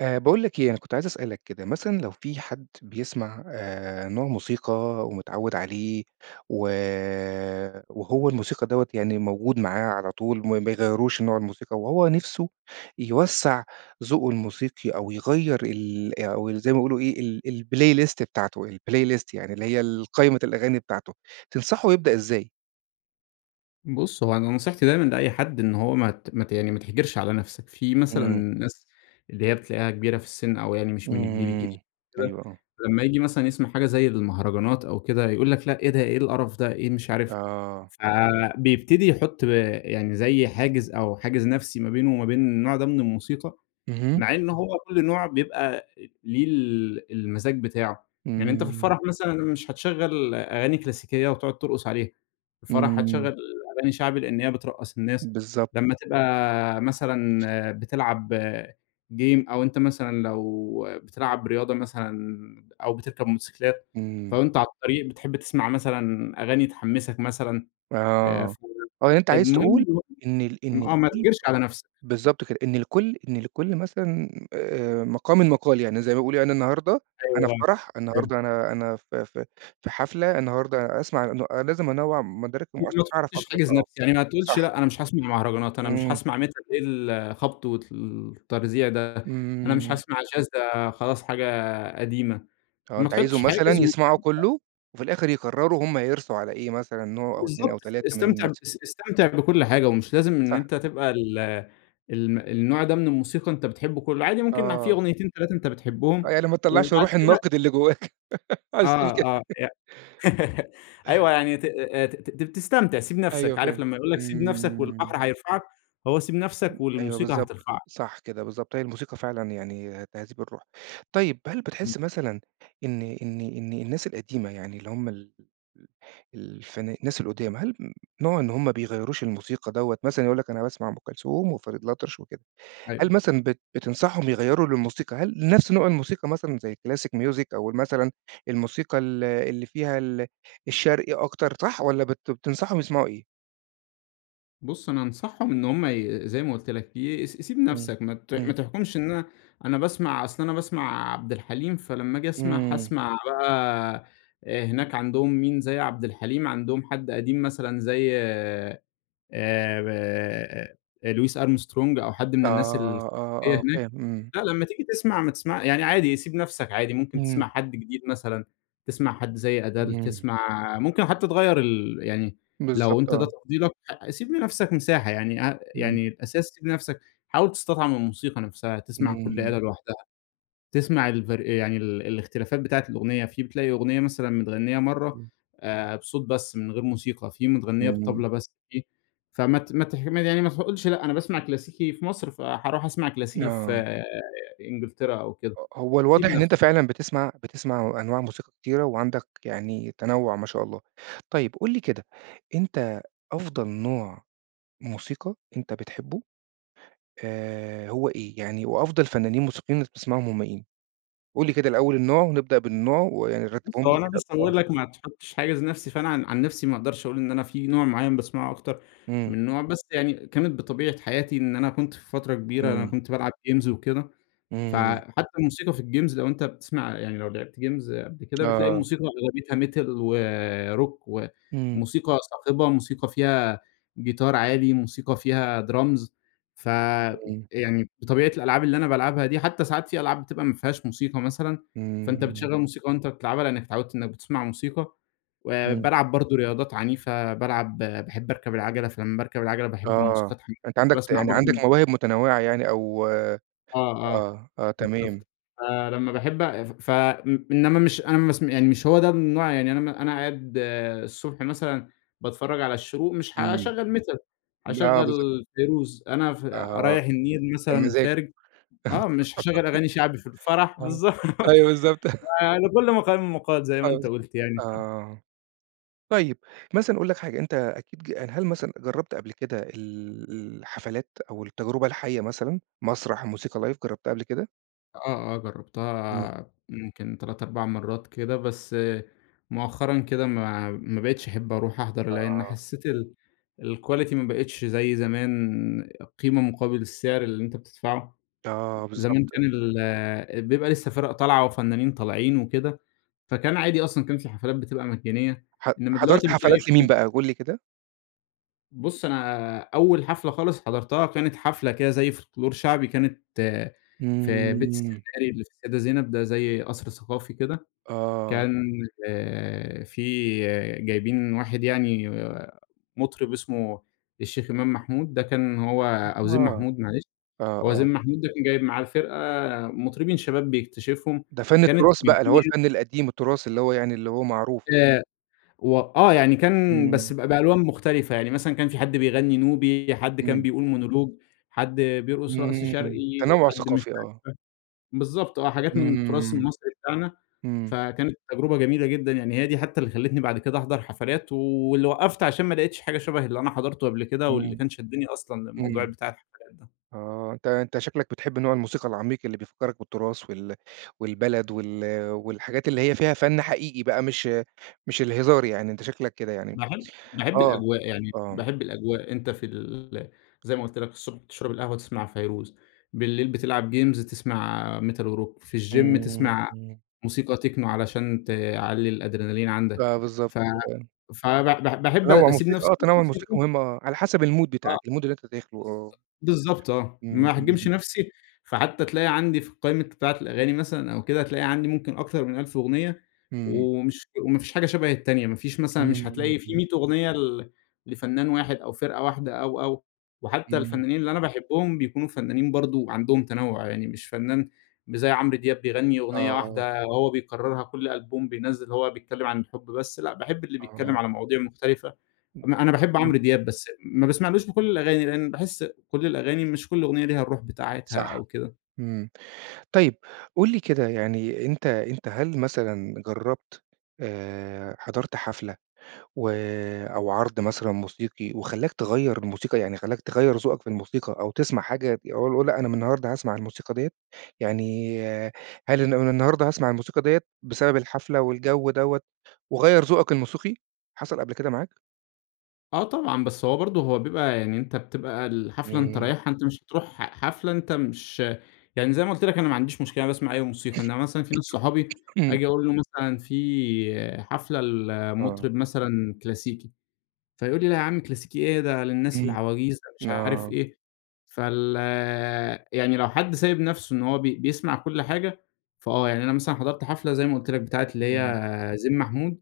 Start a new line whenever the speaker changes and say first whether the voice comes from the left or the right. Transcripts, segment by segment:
right: آآ، باقول لك إيه؟ أنا كنت عايز أسألك كده، مثلًا لو في حد بيسمَع آآ، نوع موسيقى ومتعوِّد عليه، و وهو الموسيقى دوّة يعني موجود معاه على طول ما ما بيغيَّروش نوع الموسيقى وهو نِفْسُه يوسَّع ذوقه الموسيقي أو يغيَّر ال أو زي ما بيقولوا إيه ال الplaylist بتاعته الplaylist، يعني اللي هي ال قايمة الأغاني بتاعته، تنصحَه يبدَأ إزاي؟
left: بُص، هو أنا نصيحتي دايمًا لأي حد إن هو ما مات يعني ما تحْجرش على نفسك. في مثلًا
right: إمم.
left: ناس اللي هي بتلاقِيها كِبيرة في السن أو يعني مش من الجيل الجديد
right: إمم،
left: كده،
right: أيوه آه.
left: لما ييجي مثلًا يسمَع حاجة زي المهرجانَات أو كده يقول لك: "لأ، إيه ده؟ إيه القرَف ده؟ إيه مش عارف؟"
right: آه.
left: فبيبتدي يحُط آآ، يعني زي حاجِز أو حاجِز نفسي ما بينه وما بين النوع ده من الموسيقى،
right: اهم.
left: مع إن هو كل نوع بيبقى ليه ال المَزاج بتاعه. يعني أنتَ في
right: إمم.
left: الفَرَح مثلًا مش هتشغَّل أغاني كلاسيكية وتقعُد ترقُص عليها، في الفَرَح
right: إمم.
left: هتشغَّل أغاني شعبِي لأن هي بترقَّص الناس.
right: بالضبط.
left: لما تبقى، مثلًا بتلعَب game، أو أنتَ مثلًا لو بتلعَب رياضة مثلًا أو بتركَب موتوسيكلات، ف
right: إمم.
left: وأنتَ على الطريق بتحِب تسمَع مثلًا أغاني تحمَّسك مثلًا. آآ
right: آه،
left: ف
right: آه يعني أنتَ عايز تقول
left: المهم
right: إن ال
left: [unintelligible]
right: إن
left: آه ما
right: لكل
left: تحْجرش على نفسك.
right: بالضبط كده، إن لكل إن لكل مثلًا آآ، مَقامٍ مَقال، يعني زي ما بيقولوا يعني أنا النهاردة أنا في
left: أيوه،
right: فَرَح،
left: فهمتك.
right: النهاردة أنا أنا في في في حفلة، النهاردة أسمَع أن لازم أنوِّع مدارِك [unintelligible] عشان
left: ما
right: أعرف
left: تحُطش
right: أكتر.
left: حاجز
right: آه،
left: نفسي، يعني ما تقولش:
right: صح.
left: "لأ أنا مش هاسمَع مهرجانات، أنا مش
right: إمم.
left: هاسمَع Metal إيه الخَبط والتَرزيع ده، أنا مش
right: إمم.
left: هاسمَع Jazz، ده خلاص حاجة قديمة."،
right: آه
left: ما
right: أنتَ عايزهُم
left: تحُطش
right: مثلًا
left: حاجز
right: يسمَعوا
left: واستمتع.
right: كله، وفي الآخر يقرَّروا هُم هيرسُوا على إيه، مثلًا نوع أو 2 أو
left: بالضبط،
right: 3 من
left: استمتع
right: الموس
left: اس استمتع بكل حاجة، ومش لازم إن
right: صح.
left: أنت تبقى ال الم النوع ده من الموسيقى أنت بتحِبه كله، عادي ممكن في
right: آه.
left: أغنيتين، 3 أنت
right: آه
left: بتحِبهم،
right: يعني ما تطلَّعش
left: وبعد
right: روح
left: كده
right: الناقد اللي جوَّاك. عايز تقول
left: آه
right: كده.
left: آه، ي أيوه، يعني ت ت ت ت تستمتِع، سِيب
right: أيوه
left: نفسك. عارِف
right: فهمتك.
left: لما يقول لك: "سِيب نفسك
right: إمم.
left: والبحر هيرفَعك"؟ هو سِيب نفسك
right: [unintelligible] أيوه
left: والموسيقى
right: بالضبط،
left: هترفَعك.
right: صح كده، بالضبط. هي الموسيقى فعلًا يعني تهذيب الروح. طيب، هل
left: إمم.
right: بتحِس مثلًا إن إن إن الناس القديمة يعني اللي هُم ال ال الفنا الناس القُدام هل نوع إن هُم ما بيغيّروش الموسيقى دوّة، مثلًا يقول لك: "أنا باسمع أم كلثوم وفريد الأطرش وكده."، هل
left: أيوه.
right: مثلًا بت بتنصحهم يغيّروا للموسيقى هل نفس نوع الموسيقى مثلًا زي الclassic music أو ال مثلًا الموسيقى ال اللي فيها ال الشرقي أكتر، صح؟ والّا بت بتنصحهم يسمَعوا إيه؟
left: بُصّ أنا أنصحهم إن هُم ي زي ما قُلت لك ي س سيب
right: امم،
left: نَفسك، ما ت
right: امم.
left: ما تحكمش إن أنا أنا باسمع أصل أنا باسمع عبد الحليم، فلمّا آجي أسمع
right: امم.
left: هاسمع بقى هناك عندهم مين زي عبد الحليم، عندهم حد قديم مثلًا زي آآ، ب louis Armstrong أو حد من الناس الكلاسيكية
right: آه آه آه،
left: هناك،
right: فاهم، امم.
left: لأ لمّا تيجي تسمع ما تسمع يعني عادي سيب نَفسك عادي، ممكن
right: امم.
left: تسمع حد جديد مثلًا، تسمع حد زي Adele
right: امم.
left: تسمع ممكن حتّى تغيّر ال يعني لو
right: بالضبط
left: أنت ده
right: آه.
left: تفضيلك ح سيب لنَفسك مساحة يعني أ
right: امم.
left: يعني اس سيب نَفسك، حاول تستطعم الموسيقى نَفسها، تسمع كُلّ
right: امم.
left: آلة لوحدها، تسمع الفر يعني ال الاختلافات بتاعة الأغنية، في بتلاقي أغنية مثلًا متغنّية مَرّة
right: امم.
left: آآ، بصوت بس من غير موسيقى، في متغنّية
right: امم.
left: بالطبلة بس في فمت مت ه يعني ما ما تقولش لأ أنا باسمع كلاسيكي في مصر فهاروح أسمع كلاسيكي في
right: آه.
left: إنجلترا أو كده،
right: ه هو
left: سيب
right: الواضح إن
left: نَفسك.
right: أنت فعلًا بتسمع بتسمع أنواع موسيقى كتيرة، وعندك يعني تنوُّع ما شاء الله. طيب قُل لي كده، أنت أفضل نوع موسيقى أنت بتحبه آآ، هو إيه؟ يعني وأفضل فنانين موسيقيين بتسمعهم هم مين؟ قُل لي كده الأول النوع ونبدأ بالنوع ويعني
left: بُصّ
right: ترتبهم
left: هو
right: لي
left: أنا مش
right: كده، آه.
left: هاقول لك ما تحطش حاجز نَفسي، فأنا عن عن نَفسي ما اقدرش أقول إن أنا في نوع معيّن باسمعه أكتر
right: امم.
left: من نوع، بس يعني كانت بطبيعة حياتي إن أنا كنت في فترة كبيرة أنا
right: امم.
left: كنت بالعب games وكده،
right: امم.
left: فحتى الموسيقى في الgames لو أنت بتسمع يعني لو لعبت games قبل كده، بتلاقي
right: آه.
left: الموسيقى أغلبيتها metal وrock
right: امم.
left: وموسيقى صاخبة، موسيقى فيها جيتار عادي، موسيقى فيها drums
right: امم.
left: فيعني بطبيعة الألعاب اللي أنا بالعبها دي حتى ساعات في ألعاب بتبقى ما فيهاش موسيقى مثلًا، فأنت
right: امم.
left: بتشغل موسيقى وأنت بتلعبها لأنك اتعودت إنّك بتسمع موسيقى، آآ،
right: امم.
left: بالعب برضو رياضات عنيفة، بالعب باحب أركب العجلة، فلمّا باركب العجلة باحب
right: آه.
left: موسيقى تحمسني،
right: أنت عندك ت
left: باسمع
right: يعني عندك
left: برضو
right: مواهب متنوعة يعني أو
left: آه آه،
right: آه، آه،
left: بالضبط،
right: تمام.
left: فلمّا باحبّ ف ف إنّما مش أنا مس يعني مش هو ده النوع يعني أنا أنا قاعد الصبح مثلًا باتفرّج على الشروق مش
right: امم،
left: هاشغل metal،
right: آه
left: هاشغل
right: بالضبط.
left: فيروز، أنا ف
right: آه،
left: رايح النيل
right: يا
left: مثلًا
right: مزاجه.
left: خارج آه، مش هاشغل أغاني شعبي في الفرح بالضبط،
right: آه، أيوه بالضبط.
left: فلكُلّ مقام مقال زي
right: آه
left: ما أنت
right: بالض
left: قُلت يعني ف
right: آه، طيّب مثلًا أقول لك حاجة، أنت أكيد ج هل مثلًا جرّبت قبل كده ال الحفلات أو التجربة الحية مثلًا، مسرح، موسيقى لايڤ جربتها قبل كده؟
left: آه، آه.
right: إمم.
left: جرّبتها يمكن 3، 4 مرّات كده بس مؤخرًا كده ما ما بقيتش أحب أروح أحضر، لإن
right: آه.
left: حسّيت ال الquality ما بقيتش زي زمان القيمة مقابل السعر اللي أنت بتدفعه.
right: آه
left: زمان
right: بالضبط.
left: كان ال بيبقي لسّه فِرَق طالعة وفنانين طالعين وكده، فكان عادي أصلًا، وكان في حفلات بتبقى مجانية،
right: ح
left: إنّما
right: حضرت
left: دلوقتي بتلاقي
right: حفلات لمين
left: ف
right: بقى قُل لي كده؟
left: بُص، أنا أول حفلة خالص حضرتها، كانت حفلة كده زي فولكلور شعبي كانت في بيت
right: إمم.
left: السيناري اللي في السيدة زينب ده زي قَصْر ثقافي كده.
right: آه.
left: كان آآ في جايبين واحد يعني مُطرب اسمه الشيخ إمام محمود ده كان هو أو
right: [unintelligible]
left: زين
right: آه،
left: محمود معلش. هو
right: آه.
left: زين محمود ده كان جايب معاه الفرقة مُطربين شباب بيكتشفهم
right: ده فَن
left: كانت
right: التُراث بقى اللي هو
left: [unintelligible]
right: الفَن القديم التُراث اللي هو يعني اللي هو معروف.
left: آآ و آه. يعني كان
right: إمم.
left: بس ب بألوان مختلفة. يعني مثلًا كان في حد بيغنّي نوبي، حد كان
right: إمم.
left: بيقول مونولوج، حد بيرقص رقص شرقي،
right: إمم. تنوع
left: حد مش
right: ثقافي
left: عارف
right: آه.
left: بالضبط آه، حاجات من التُراث
right: إمم.
left: المصري بتاعنا.
right: إمم.
left: فكانت تجربة جميلة جدًا. يعني هي ده حتّى اللي خلّتني بعد كده أحضر حفلات واللي وقّفت عشان ما لقيتش حاجة شبه اللي أنا حضرته قبل كده، واللي
right: إمم.
left: كان شدّني أصلاً للموضوع
right: إمم.
left: بتاع الحفلات ده.
right: آه. أنت أنت شكلك بتحب نوع الموسيقى العَميق اللي بيفكّرك بالتُراث وال والبلد وال والحاجات اللي هي فيها فَن حقيقي بقى مش مش الهزار يعني أنت شكلك كده يعني.
left: باحب باحب
right: آه.
left: الأجواء، يعني
right: آه.
left: باحب الأجواء. أنت في ال زي ما قُلت لك الصبح تشرب القهوة، تسمع فيروز. بالليل بتلعب جيمز، تسمع metal وrock. في الgym،
right: إمم،
left: تسمع
right: إمم.
left: موسيقى techno علشان تعلّي الأدرينالين عندك.
right: فبالضبط
left: ف
right: كده يعني.
left: فب ب باحب
right: تنوّع
left: أسيب
right: موسيقى
left: نفسي
right: آه تنوّع الموسيقى
left: للموسيقى.
right: مهم آه، على حسب المود
left: آه.
right: بتاعك. المود اللي أنت داخله آه.
left: بالضبط، بالضبط آه.
right: إمم،
left: ما أحجمش
right: إمم.
left: نفسي، فحتّى تلاقي عندي في القايمة بتاعة الأغاني مثلًا أو كده، هتلاقي عندي ممكن أكتر من 1000 أغنية،
right: إمم.
left: ومش وما فيش حاجة شبه التانية. ما فيش مثلًا
right: إمم،
left: مش
right: إمم،
left: هتلاقي في
right: إمم.
left: 100 أغنية ل لفنان واحد أو فرقة واحدة أو، أو. وحتّى
right: إمم.
left: الفنّانين اللي أنا باحبهم بيكونوا فنّانين برضه عندهم تنوّع. يعني مش فنّان مش زي عمرو دياب بيغنّي
right: آه،
left: أغنية
right: آه.
left: واحدة وهو بيكرّرها كل ألبوم بينزّل هو بيتكلّم عن الحب بس لأ، باحب اللي بيتكلّم
right: آه.
left: على مواضيع مختلفة. أنا أنا باحب عمرو دياب، بس ما باسمعلوش في كل الأغاني لإن باحس كل الأغاني مش كل أغنية ليها الروح بتاعتها
right: صح.
left: أو كده.
right: إمم. طيب، قُل لي كده يعني أنت أنت هل مثلًا جرّبت آآ حضرت حفلة و أو عرض مثلًا موسيقي وخلّاك تغيّر الموسيقى، يعني خلّاك تغيّر ذوقك في الموسيقى أو تسمع حاجة أ أقول لأ أنا من النهاردة هاسمع الموسيقى ديّة؟ يعني هل ن من النهاردة هاسمع الموسيقى ديّة بسبب الحفلة والجو دوّة، وغيّر ذوقك الموسيقي؟ حصل قبل كده معاك؟
left: آه طبعًا، بس هو برضو هو بيبقى يعني أنت بتبقى الحفلة أنت
right: امم.
left: رايحها، أنت مش تروح حفلة أنت مش يعني زي ما قُلت لك أنا ما عنديش مشكلة، أنا باسمع أي موسيقى، إنما مثلًا في ناس صحابي
right: امم.
left: آجي أقول له مثلًا في حفلة
right: آه.
left: لمطرب مثلًا كلاسيكي، فيقول لي لأ يا عم كلاسيكي إيه؟ ده للناس
right: امم،
left: العواجيز، ده مش عارف
right: آه.
left: إيه، فال يعني لو حد سايب نَفسه إن هو بي بيسمع كُلّ حاجة، فآه يعني أنا مثلًا حضرت حفلة زي ما قولت لك، بتاعة اللي
right: امم.
left: هي زين محمود،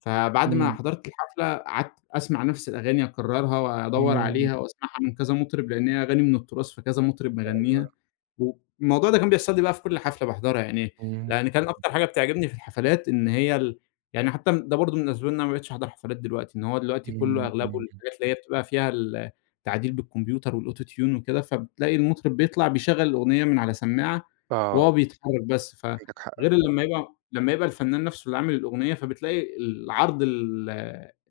left: فبعد ما
right: امم.
left: حضرت الحفلة، قعدت أسمع نَفس الأغاني، أكرّرها، وادّور
right: امم.
left: عليها، وأسمعها من كذا مطرب، لأن هي أغاني من التراث، فكذا مطرب مغنّيها،
right: أيوه.
left: والموضوع ده كان بيحصل لي بقى في كُلّ حفلة باحضرها يعني،
right: امم.
left: لأن كان
right: [unintelligible]
left: أكتر حاجة بتعجبني في الحفلات إن هي ال يعني حتى ده برضو من الأسباب إن أنا ما بقيتش أحضر حفلات دلوقتي، إن هو دلوقتي كلّه
right: امم،
left: أغلبه
right: امم.
left: الحاجات اللي هي بتبقى فيها ال التعديل بالكمبيوتر، والAuto Tune وكده، فبتلاقي المطرب بيطلع، بيشغّل الأغنية من على سماعة
right: آه.
left: وهو بيتحرك بس، ف
right: عندك حق.
left: غير
right: [unintelligible]
left: لمّا يبقى لمّا يبقى الفنان نَفسه اللي عامل الأغنية، فبتلاقي العرض ال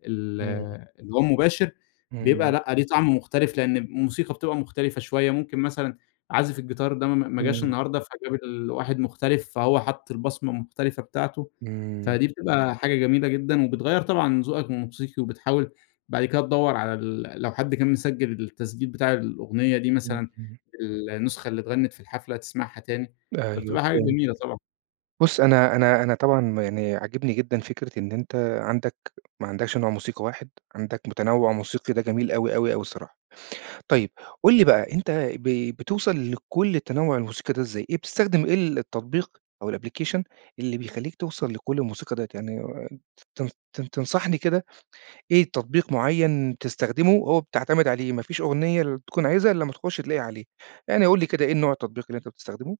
left: ال
right: امم.
left: اللي هو المباشر، بيبقى
right: امم.
left: لأ ليه طعم مختلف، لأن الموسيقى بتبقى مختلفة شوية، ممكن مثلًا عازف الجيتار ده ما ما جاش
right: امم.
left: النهاردة، فجاب ال واحد مختلف، فهو حطّ البصمة المختلفة بتاعته،
right: امم.
left: فدي بتبقى حاجة جميلة جدًا، وبتغيّر طبعًا من ذوقك الموسيقي، وبتحاول بعد كده تدوّر على ال لو حد كان مسجِّل التسجيل بتاع الأغنية دي
right: امم،
left: مثلًا
right: امم.
left: النسخة اللي اتغنّت في الحفلة، تسمعها تاني
right: أيوه
left: فبتبقى حاجة
right: فهمتك،
left: جميلة طبعًا.
right: بُصّ أنا أنا أنا طبعًا يعني عاجبني جدًا فكرة إن أنت عندك ما عندكش نوع موسيقى واحد، عندك متنوّع موسيقي، ده جميل أوي أوي أوي الصراحة. طيب قُل لي بقى، أنت ب بتوصل لكُلّ التنوّع الموسيقي ده إزاي، إيه بتستخدم إيه التطبيق، أو الأبليكيشن اللي بيخلّيك توصل لكُلّ الموسيقى ديّة؟ يعني تن تن تنصحني كده، إيه التطبيق معيّن تستخدمه، هو بتعتمد عليه، ما فيش أغنية ال تكون عايزها إلا امّا تخش تلاقيها عليه، يعني قُل لي كده، إيه نوع التطبيق اللي أنت بتستخدمه؟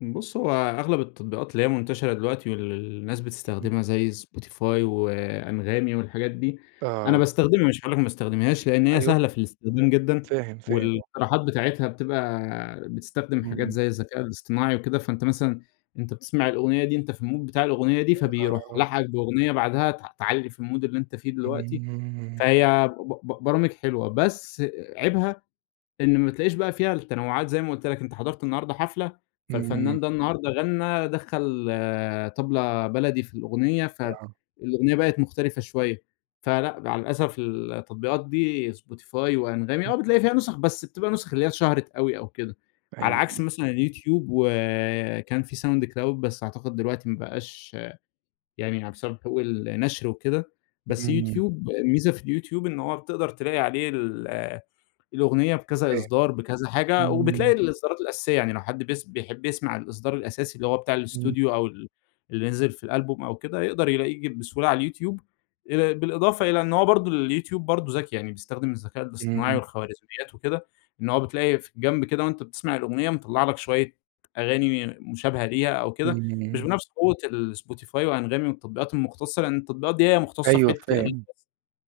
left: بُص، هو أغلب التطبيقات اللي هي منتشرة دلوقتي واللي الناس
right: اهم.
left: بتستخدمها، زي Spotify وAnghami والحاجات دي، أنا
right: آه.
left: باستخدمها، مش هاقول لك ما باستخدمهاش، لأن هي
right: أيوه.
left: سهلة في الاستخدام جدًا،
right: فاهم فاهم، آه.
left: والاقتراحات بتاعتها بتبقى بتستخدم حاجات
right: إمم.
left: زي الذكاء الاصطناعي وكده. فأنت مثلًا أنت بتسمَع الأغنية دي أنت في الMood بتاع الأغنية دي، فبيروح
right: آه.
left: لاحقك بأغنية بعدها ت تعلّي في الMood اللي أنت فيه دلوقتي.
right: إمم.
left: فهي ب ب برامج حلوة، بس عيبها إن ما تلاقيش بقى فيها التنوعات زي ما قُلت لك. أنت حضرت النهاردة حفلة
right: إمم.
left: فالفنان ده النهاردة غنّى، دخّل طبلة بلدي في الأغنية،
right: آه.
left: فالأغنية بقت مختلفة شوية. فلأ مع الأسف التطبيقات دي Spotify وAnghami آه بتلاقي فيها نسخ، بس بتبقى نسخ اللي هي اتشهرت أوي أو كده. على عكس
right: أيوه.
left: مثلًا الYouTube، وآآ، كان في Soundcloud بس أعتقد دلوقتي ما بقاش يعني بسبب حقوق النشر وكده. بس
right: إمم.
left: YouTube، الميزة في الYouTube إن هو بتقدر تلاقي عليه ال الأغنية بكذا
right: فاهم.
left: إصدار، بكذا حاجة، وبتلاقي
right: إمم.
left: الإصدارات الأساسية. يعني لو حد بيس بيحب يسمع الإصدار الأساسي، اللي هو بتاع
right: إمم.
left: الأستوديو أو ال اللي نزل في الألبوم أو كده، يقدَر يلاقيه ج بسهولة على الYouTube. آآ، بالإضافة إلى إن هو برضه الYouTube برضه ذكي يعني بيستخدم الذكاء الاصطناعي
right: إمم.
left: والخوارزميات وكده، إن هو بتلاقي في الجنب كده وأنت بتسمَع الأغنية مطلع لك شوية أغاني مشابهة ليها أو كده. مش
right: إمم.
left: بنفس قوة الSpotify وAnghami والتطبيقات المختصة، لأن التطبيقات دي هي مختصة في
right: أيوه
left: حتة الأغاني
right: فاهم.
left: بس.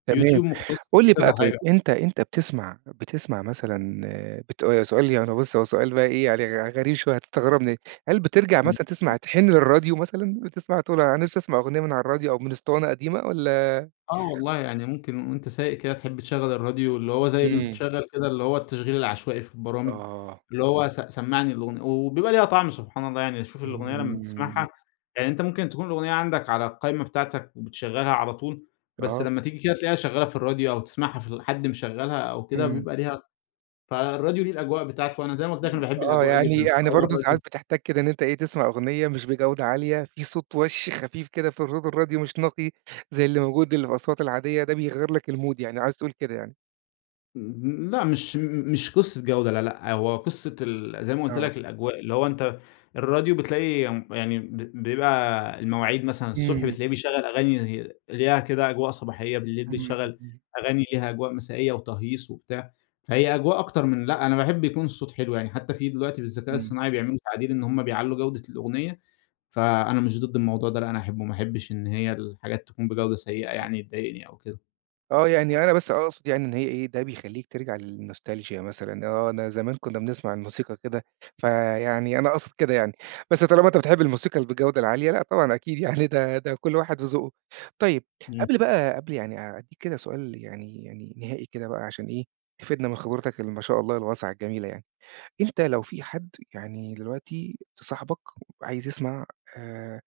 right: تمام،
left: Youtube مختص
right: قل لي
left: في
right: بقى
left: كذا
right: طيب
left: حاجة.
right: أنت أنت بتسمع بتسمع مثلًا بت سؤال يعني بُص هو سؤال بقي إيه عل غريب شوية هتستغربني. هل بترجع
left: إمم.
right: مثلًا تسمع
left: اهم.
right: تحن للراديو مثلًا؟ بتسمع تقول أنا نفسي أسمع أغنية من على الراديو أو من اسطوانة قديمة والا؟
left: آه والله يعني ممكن وأنت سايق كده تحِب تشغل الراديو، اللي هو زي ما
right: إمم.
left: بتشغل كده اللي هو التشغيل العشوائي في البرامج،
right: آه.
left: اللي هو س سمعني الأغنية، وبيبقى ليها طعم سبحان الله. يعني شُوف الأغنية لما
right: إمم.
left: تسَمعها، يعني أنت ممكن تكون الأغنية عندك على القايمة بتاعتك وبتشغلها على طول، بس
right: آه.
left: لما تيجي كده تلقيها شغّالة في الراديو أو تسمَعها في ال حد مشغّلها أو كده
right: إمم.
left: بيبقى ليها فالراديو ليه الأجواء بتاعته، وأنا زي ما قلت لك أنا
right: إمم،
left: باحب
right: آه
left: الأجواء
right: يعني
left: جدًا،
right: يعني
left: فهو
right: برضه ساعات
left: الراديو
right: بتحتاج كده إن أنت إيه تسمع أغنية مش بجودة عالية في صوت وَش خفيف كده في الرود الراديو مش نقي. زي اللي موجود اللي في الأصوات العادية ده بيغيّر لك المود يعني عايز تقول كده يعني؟
left: امم، لأ مش م مش قصة جودة لأ لأ، هو قصة ال زي ما قُلت
right: آه.
left: لك الأجواء، اللي هو أنت الراديو بتلاقي م يعني ب بيبقى المواعيد مثلًا الصبح
right: امم.
left: بتلاقيه بيشغّل أغاني هي ليها كده أجواء صباحية، بالليل بيشغّل
right: امم.
left: أغاني ليها أجواء مسائية وتهييص وبتاع، فهي أجواء أكتر من لأ، أنا باحب يكون الصوت حلو، يعني حتى في دلوقتي بالذكاء
right: امم.
left: الصناعي بيعملوا تعديل إن هُم بيعلّوا جودة الأغنية، فأنا مش ضد الموضوع ده لأ، أنا أحبه ما احبِّش إن هي الحاجات تكون بجودة سيئة يعني تضايقني أو كده.
right: آه يعني أنا بس أقصد يعني إن هي إيه، ده بيخلّيك ترجع للنوستالچيا مثلًا، آه أنا زمان كنّا بنسمع الموسيقى كده، فيعني أنا أقصد كده يعني، بس طالما أنت بتحب الموسيقى ال بالجودة العالية لأ طبعًا أكيد يعني ده ده كُلّ واحد وذوقه، طيّب
left: امم.
right: قبل بقى قبل يعني أ أدّيك كده سؤال يعني يعني نهائي كده بقى عشان إيه، تفيدنا من خبرتك اللي ما شاء الله الواسعة الجميلة يعني، أنت لو في حد يعني دلوقتي ت صاحبك عايز يسمع آآ،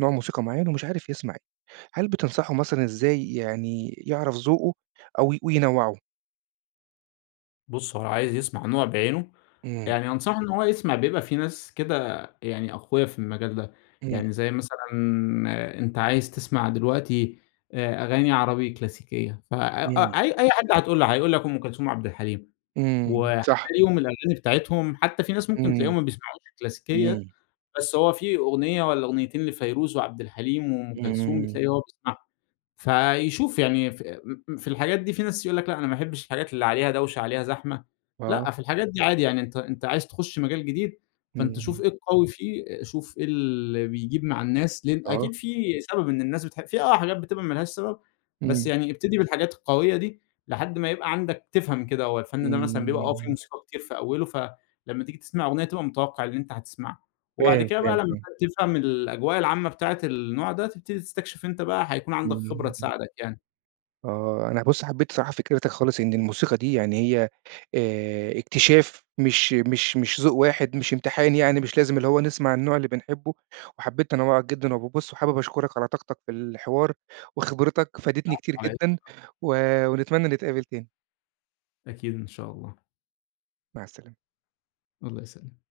right: نوع موسيقى معيّن ومش عارف يسمع إيه، هل بتنصحه مثلًا إزاي يعني يعرف ذوقه أو وينوّعه؟
left: بُصّ هو لو عايز يسمع نوع بعينه
right: امم.
left: يعني أنصحه إن هو يسمع، بيبقى في ناس كده يعني أقويا في المجال ده،
right: امم.
left: يعني زي مثلًا أنت عايز تسمع دلوقتي آآ، أغاني عربي كلاسيكية، فأ أ
right: امم.
left: أي حد هتقول له هيقول لك أم كلثوم وعبد الحليم،
right: امم، صح.
left: وهتلاقيهم الأغاني بتاعتهم حتى في ناس ممكن
right: امم،
left: تلاقيهم ما بيسمعوش الكلاسيكية،
right: امم.
left: بس هو في أغنية والّا أغنيتين لفيروز وعبد الحليم وأم كلثوم
right: امم.
left: بتلاقي هو بيسمعهم، فيشوف يعني ف م م في الحاجات دي في ناس يقول لك لأ أنا ما احبِّش الحاجات اللي عليها دوشة عليها زحمة، لأ
right: آه.
left: في الحاجات دي عادي يعني أنت أنت عايز تخش مجال جديد فأنت شوف
right: امم.
left: إيه القوي فيه، شوف إيه اللي بيجيب مع الناس، لأن
right: آه.
left: أكيد في سبب إن الناس بتحب في آه حاجات بتبقى ما لهاش سبب، بس
right: امم.
left: يعني ابتدي بالحاجات القوية دي لحد ما يبقى عندك تفهم كده هو الفن ده مثلًا بيبقى آه فيه
right: امم.
left: موسيقى كتير في أوله فلمّا تيجي تسمع أغنية تبقى متوقِّع اللي أنت هتسمعه، وبعد
right: فاهم،
left: كده بقى
right: فاهم،
left: لمّا
right: فاهم.
left: تفهم الأجواء العامة بتاعة النوع ده تبتدي تستكشف أنت بقى هيكون عندك خبرة
right: امم.
left: تساعدك يعني.
right: آه، أنا بُصّ حبيت الصراحة فكرتك خالص إن الموسيقى دي يعني هي آآ، اكتشاف مش مش مش ذوق واحد، مش امتحان يعني، مش لازم اللي هو نسمع النوع اللي بنحبه، وحبيت تنوُّعك جدًا وب بُصّ، وحابب أشكرك على طاقتك في الحوار وخبرتك فادتني
left: العفو
right: كتير
left: على إيه
right: جدًا،
left: [unintelligible]
right: و ونتمنى نتقابل تاني.
left: أكيد إن شاء الله.
right: مع السلامة.
left: الله يسلمك.